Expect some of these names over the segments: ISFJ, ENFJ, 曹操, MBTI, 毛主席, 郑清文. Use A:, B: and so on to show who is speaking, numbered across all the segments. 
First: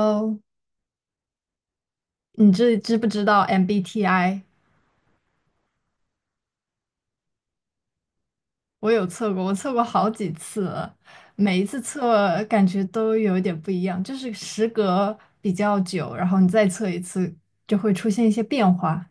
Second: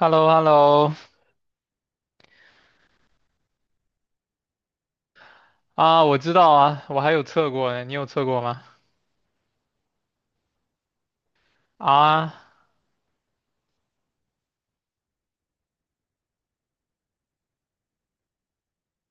A: h e l l o h e l l o
B: 你知不知道 MBTI？
A: 啊，我知道啊，我还有测过呢，你有测过吗？
B: 我有测过，我测过好几次了，每一次
A: 啊，
B: 测感觉都有一点不一样，就是时隔比较久，然后你再测一次，就会出现一些变化。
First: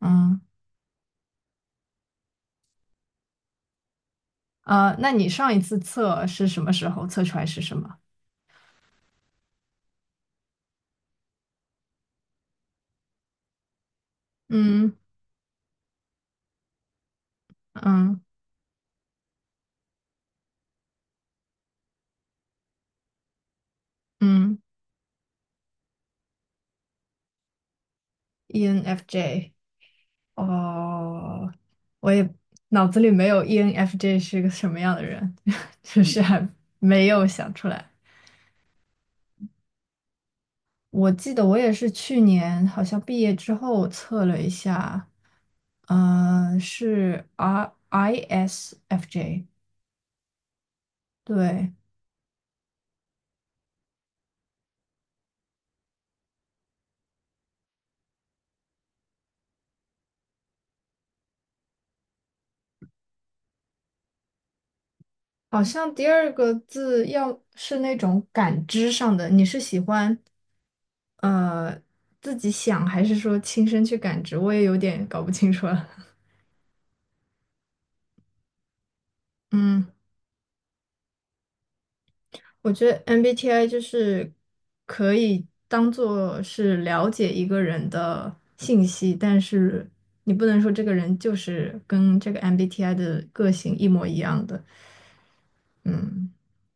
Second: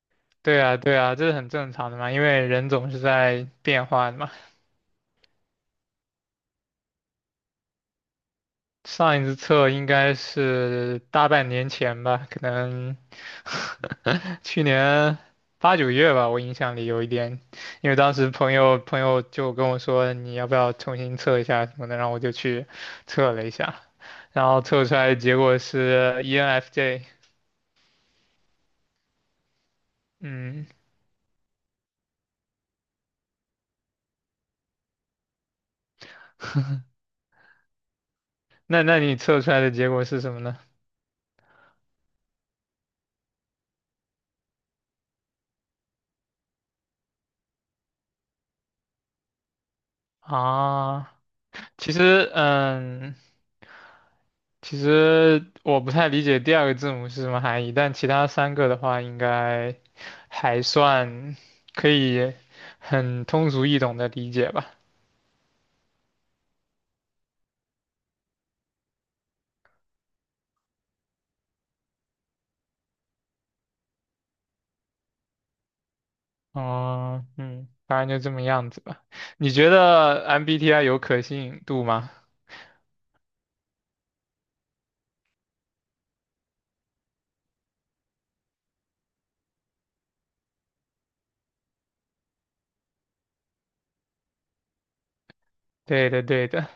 B: 嗯
A: 对啊，对啊，这是很正常的嘛，因为人总是在变化的嘛。
B: 啊，那你上一次测是什么时候？测出来是什么？
A: 上一次测应该是大半年前吧，可能 去
B: 嗯
A: 年八九月吧，我印象里有一点，因为当
B: 嗯
A: 时朋友就跟我说你要不要重新测一下什么的，然后我就去测了一下，然
B: 嗯
A: 后测出来的结果是 ENFJ，
B: ，ENFJ。
A: 嗯。
B: 哦，我也脑子里没有 ENFJ 是个什么样的人，就是还没有想出来。
A: 那你测出来的结果是什么呢？
B: 我记得我也是去年好像毕业之后测了一下，是 R ISFJ，
A: 啊，
B: 对，
A: 其实嗯，其实我不太理解第二个字母是什么含义，但其他三个的话应该还算可以很通俗易懂的理解吧。
B: 好像第二个字要是那种感知上的，你是喜欢呃自己想还是说亲身去感知？我也有点搞不清楚了。
A: 哦，嗯，反正就这么样子吧。你觉
B: 嗯
A: 得 MBTI 有可信度吗？
B: 我觉得 MBTI 就是可以当做是了解一个人的信息，但是你不能说这个人就是跟这个 MBTI 的个性一模一样的。
A: 对的，
B: 嗯，
A: 对的。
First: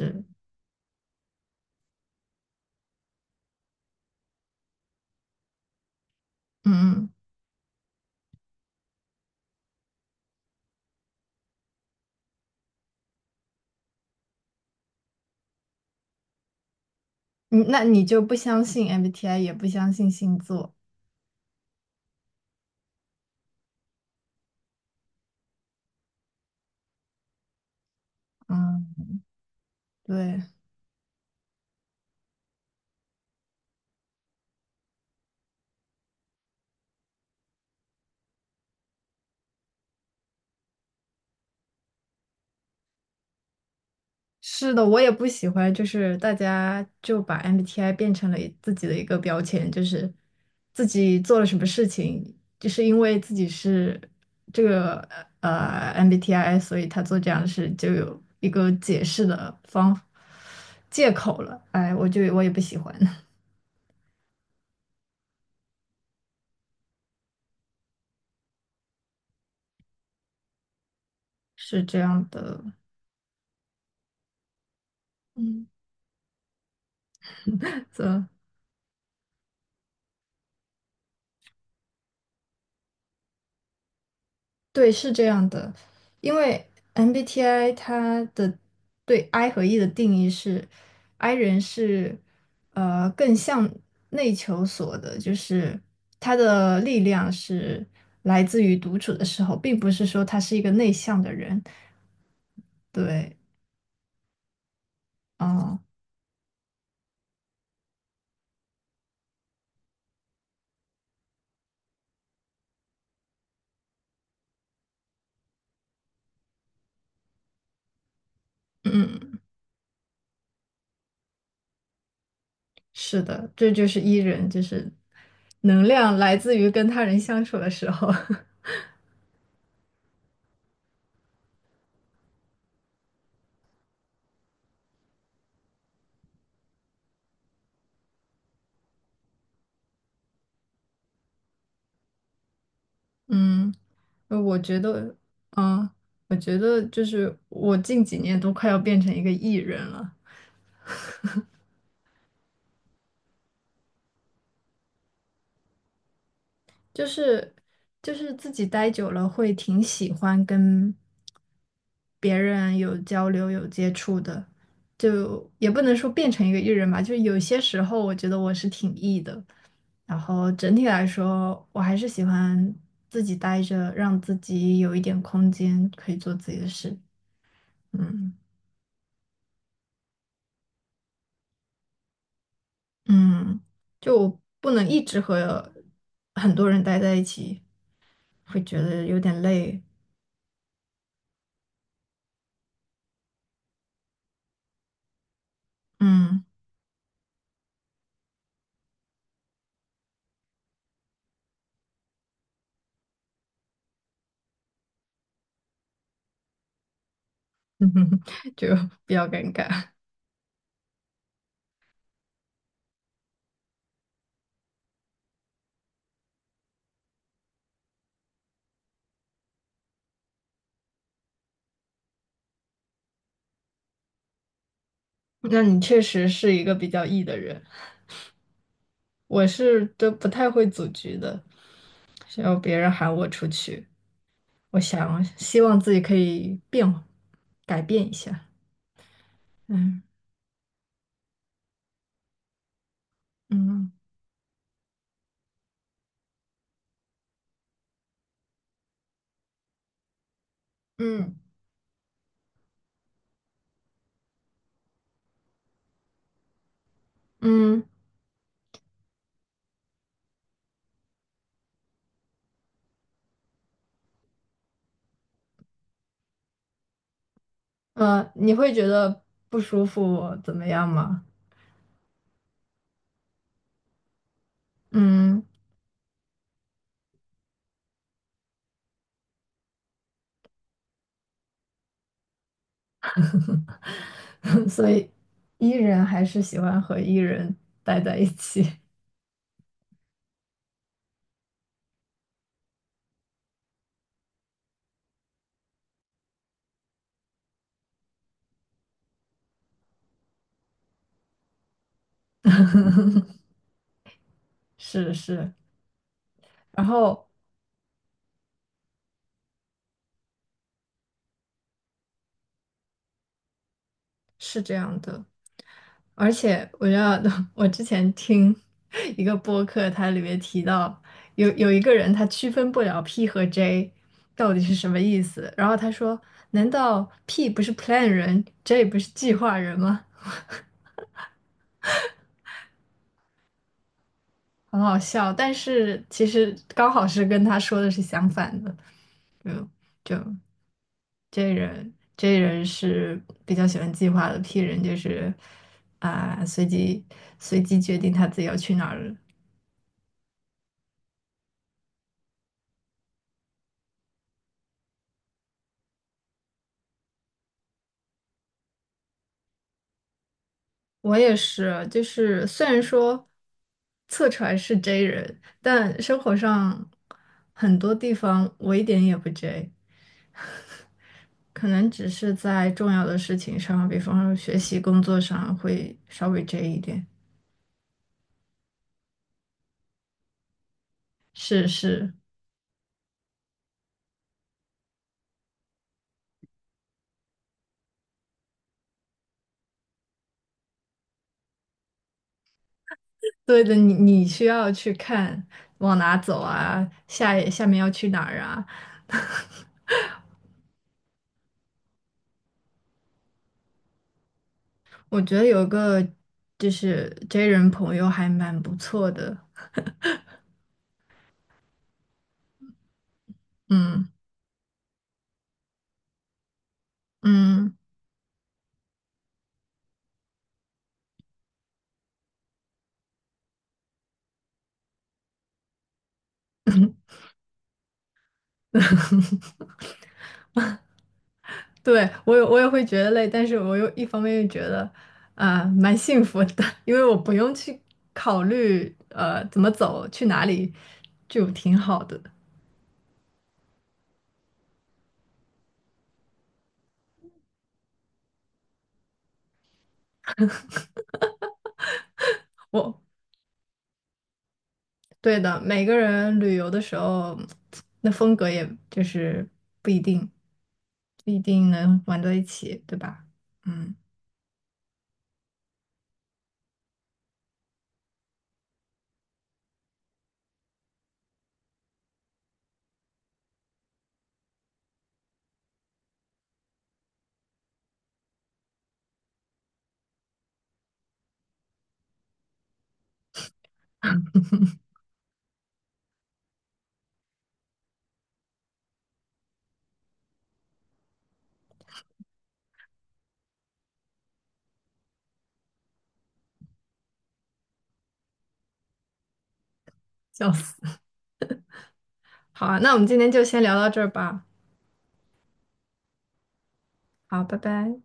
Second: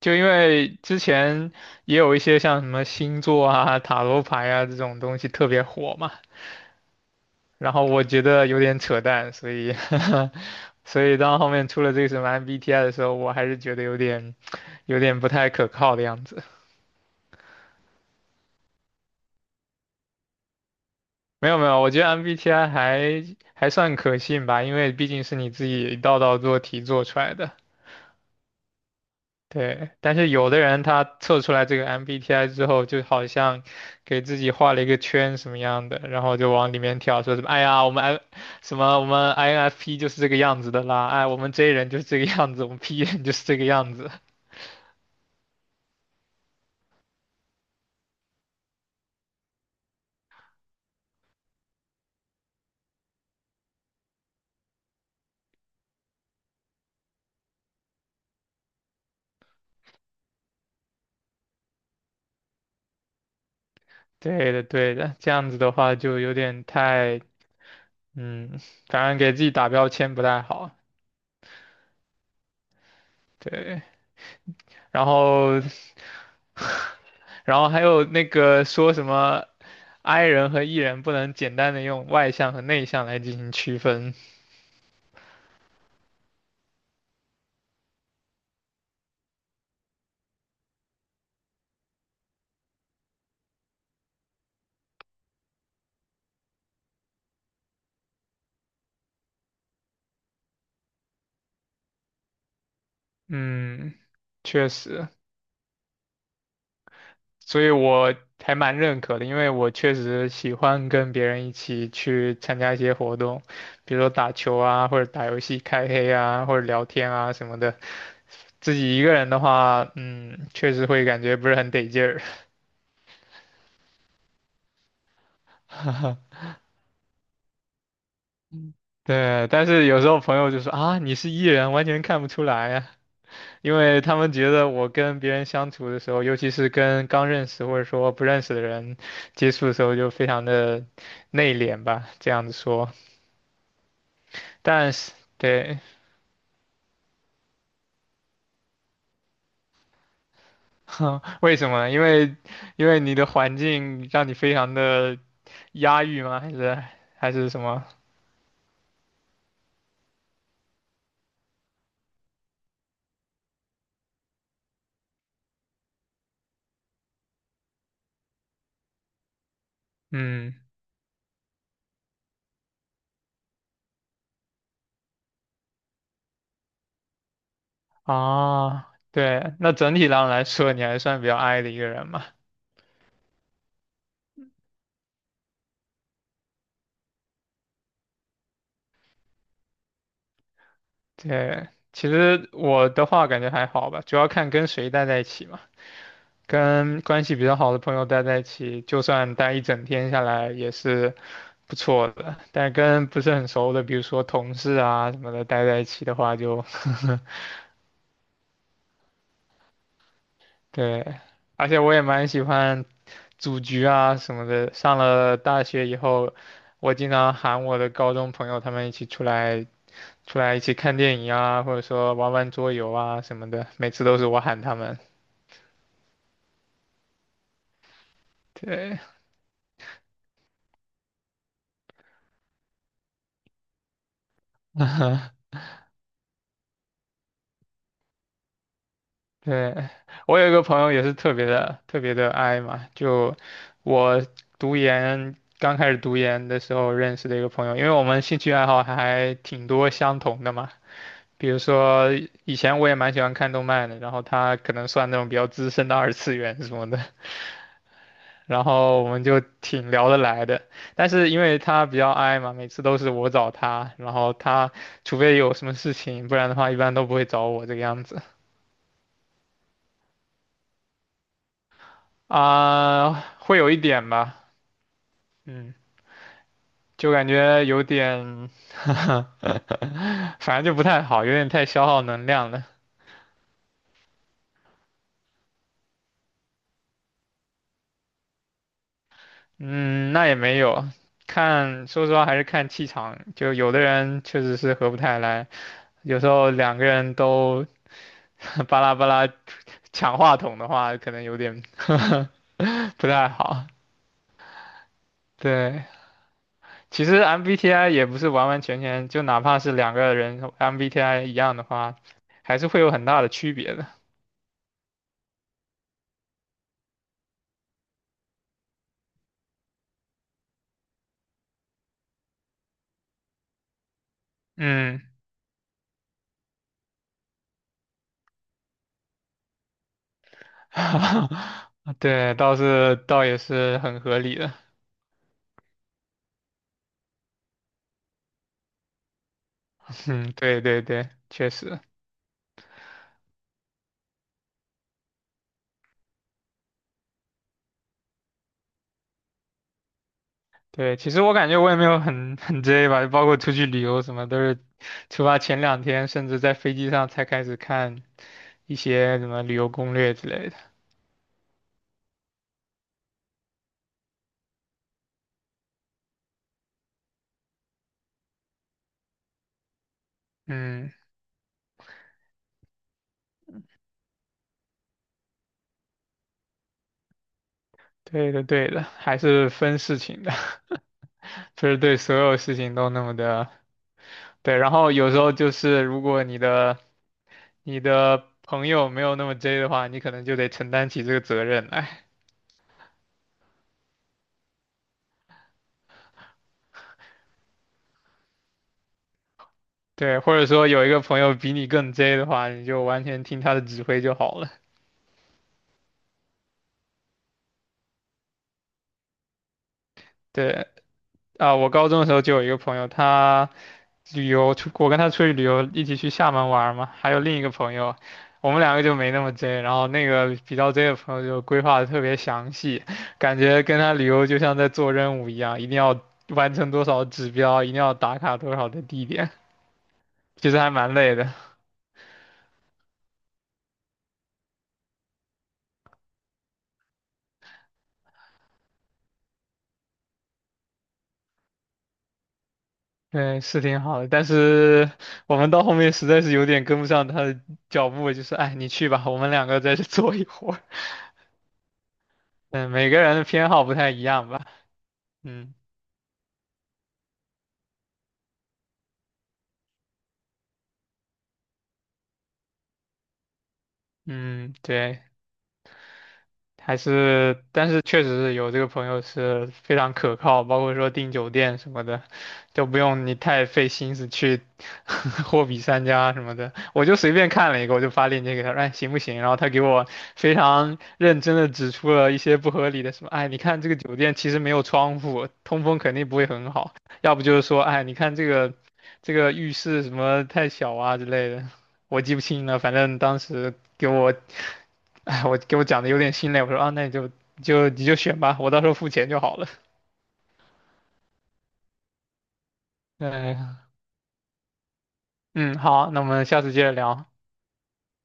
A: 就因为之前也有一些像什么星座啊、塔罗牌啊这种东西特别火嘛。
B: 嗯
A: 然后我觉得有点扯淡，所以 所以当后面出了这个什么 MBTI 的时候，我还是觉得有点不太可靠的样子。
B: 嗯，那你就不相信 MBTI，也不相信星座。
A: 没有没有，我觉得 MBTI 还算可信吧，因为毕竟是你自己一道道做题做出来的。
B: 嗯，
A: 对，但是
B: 对。
A: 有的人他测出来这个 MBTI 之后，就好像给自己画了一个圈什么样的，然后就往里面跳，说什么哎呀，我们 I 什么我们 INFP 就是这个样子的啦，哎，我们 J 人就是这个样子，我们 P 人就是这个样子。
B: 是的，我也不喜欢，就是大家就把 MBTI 变成了自己的一个标签，就是自己做了什么事情，就是因为自己是这个MBTI，所以他做这样的事就有一个解释的方借口了。哎，我也不喜欢，
A: 对的，对的，这样子的话就有点太，嗯，反正给自己打标签不太好。
B: 是这样的，
A: 对。然后，
B: 嗯。
A: 然后还有那 个说什么 I 人和 E 人不能简单的用外向和内向来进行区分。
B: 对，是这样的，因为 MBTI 它的对 I 和 E 的定义是，I 人是更向内求索的，就是他的力量是来自于独处的时候，并不是说他是一个内向的人。对，
A: 嗯，确实，
B: 啊、
A: 所以我还蛮认可的，因为我确实喜欢跟别人一起去参加一些活动，比如说打球啊，或者打游戏开黑啊，或者聊天啊什么的。自己一个人
B: 嗯，
A: 的
B: 嗯
A: 话，嗯，确实会感觉不是很得劲儿。
B: 是的，这就是 E 人，就是能量来自于跟他人相处的时候。
A: 对，但是有时候朋友就说啊，你是 E 人，完全看不出来呀，因为他们觉得我跟别人相处的时候，尤其是跟刚认识或者说不认识的人接触的时候，就非常的内敛吧，这样子说。
B: 嗯，呃我觉
A: 但是，
B: 得，
A: 对，
B: 嗯，我觉得就是我近几年都快要变成一个 E 人了，
A: 为什么呢？因为你的环境让你非常的压抑吗？还是
B: 就
A: 还是
B: 是
A: 什么？
B: 就是自己待久了会挺喜欢跟别人有交流、有接触的，就也不能说变成一个 E 人吧，就是有些时候我觉得我是挺 E 的，然后
A: 嗯，
B: 整体来说，我还是喜欢自己待着，让自己有一点空间可以做自己的事，嗯。
A: 啊，对，那整体上来说，你还算比较 I 的一个人嘛。
B: 嗯，就不能一直和很多人待在一起，会觉得有点累。
A: 对，其实我的话感觉还好吧，主要看跟谁待在一起嘛。
B: 嗯，
A: 跟关系比较好的朋友待在一起，就算待一整天下来也是不错的。但跟不是很熟的，比如说同事啊什么的，待在一起的话就
B: 就比较尴尬。
A: 对。而且我也蛮喜欢组局啊什么的。上了大学以后，我经常喊我的高中朋友他们一起出来，出来一起看电影啊，或者说玩玩桌游啊什么的。每次都是我喊他们。
B: 那你确实是一个比较 E 的人，
A: 对。
B: 我是都不太会组局的，需要别人喊我出去，我想 希望自己可以变，改变一下。
A: 对，
B: 嗯
A: 我有一个朋友也是特别的特别的 i 嘛，就
B: 嗯
A: 我刚开始读研的时候认识的一个朋友，因为我们兴趣爱好还挺多相同的嘛。
B: 嗯
A: 比如说以前我也蛮喜欢看动漫的，然后他可能算那种比较资深的二次元什么的，
B: 嗯，
A: 然后我们就挺聊得来的。但是因为他比较 i 嘛，每次都是我找他，然后他除非有什么事情，不然的话一般都不会找我这个样子。
B: 你会觉得不舒服怎么样吗？
A: 啊，会有一点吧，
B: 嗯。
A: 嗯，就感觉有点，反正就不太好，有点太消耗能量了。
B: 所以 E 人还是喜欢和 E 人待在一起，
A: 嗯，那也没有，看，说实话还是看气场，就有的人确实是合不太来，有时候两个人都 巴拉巴拉抢话筒的话，可能有点 不太好。
B: 是是，
A: 对，
B: 然
A: 其实
B: 后
A: MBTI 也不是完完全全，就哪怕是两个人 MBTI 一样的话，还是会有很大的区别的。
B: 是这样的，而且我知道 我之前听 一个播客，它里面提到有一个人他区分不了 P 和 J 到底是什么
A: 嗯。
B: 意思，然后他说，难道 P 不是 plan 人，J 不是计划人吗？
A: 对，倒也是很合理的。
B: 很好笑，但是其实刚好是跟他说的是相反的，嗯。就
A: 嗯，对对对，确
B: J
A: 实，
B: 人，J 人是比较喜欢计划的，P 人就是啊、随机随机决定他自己要去哪儿了。
A: 对。其实我感觉我也没有很 很 J 吧，包括出去旅游什么，都是出发前两天，甚至在飞机上才开始看一些什么旅游攻略之类的。
B: 我也是，就是虽然说测出来是 J 人，但生活上很多地方我一点也不 J，
A: 嗯，
B: 可能只是在重要的事情上，比方说学习、工作上会稍微 J 一点。
A: 对的对的，还是分事情的，
B: 是
A: 不是对
B: 是，
A: 所有事情都那么的。对，然后有时候就是如果你的朋友没有那么 J 的话，你可能就得承担起这个责任来。
B: 对的，你需要去看往哪走啊，下面要去哪儿啊。
A: 对，或者说有一个朋友比你更 J 的话，你就完全听他的指挥就好了。
B: 我觉得有一个就是 J 人朋友还蛮不错的，
A: 对，啊，我高中的时候就有一个朋友，他
B: 嗯
A: 旅游出，我跟他出去旅游，一起去厦门玩儿嘛，还有另一个朋
B: 嗯，
A: 友，我们两个就没那么 J，然后那个比较 J 的朋友就规划的特别详细，感觉跟他旅游就像在做任务一样，一定要完成多少指标，一定要打卡多少的地点，其实还蛮累的。
B: 对，我也会觉得累，但是我又一方面又觉得蛮幸福的，因为我不用去考虑怎么走去哪里，就挺好的。
A: 对，是挺好的，但是我们到后面实在是有点跟不上他的脚步，就是，哎，你去吧，我们两个在这 坐一会儿。嗯，每
B: 我
A: 个人的偏好不太一样吧。
B: 对
A: 嗯
B: 的，每个人旅游的时候，那风格也就是不一定不一定能玩到一起，对吧？嗯，
A: 嗯，对。还是，但是确实是有这个朋友是非常可靠，包括说订酒店什么的，都不用你太费心思去 货比三家什么的。我就随便看了一个，我就发链接给他，哎，行不行？然后他给我非常认真的指出了一些不合理的什么，哎，你看这个酒店其实没有窗户，通风肯定不会很好，要不就是说，哎，你看这个浴室什么太小啊之类的，我记不清了，反正当时给我 哎，给我讲的有点心累，我说啊，那你就选吧，我到时候付钱就好了。
B: 笑死。好啊，那我们今天就
A: 嗯
B: 先聊到这儿吧。
A: 嗯，好，那我们下次接着聊。
B: 好，拜拜。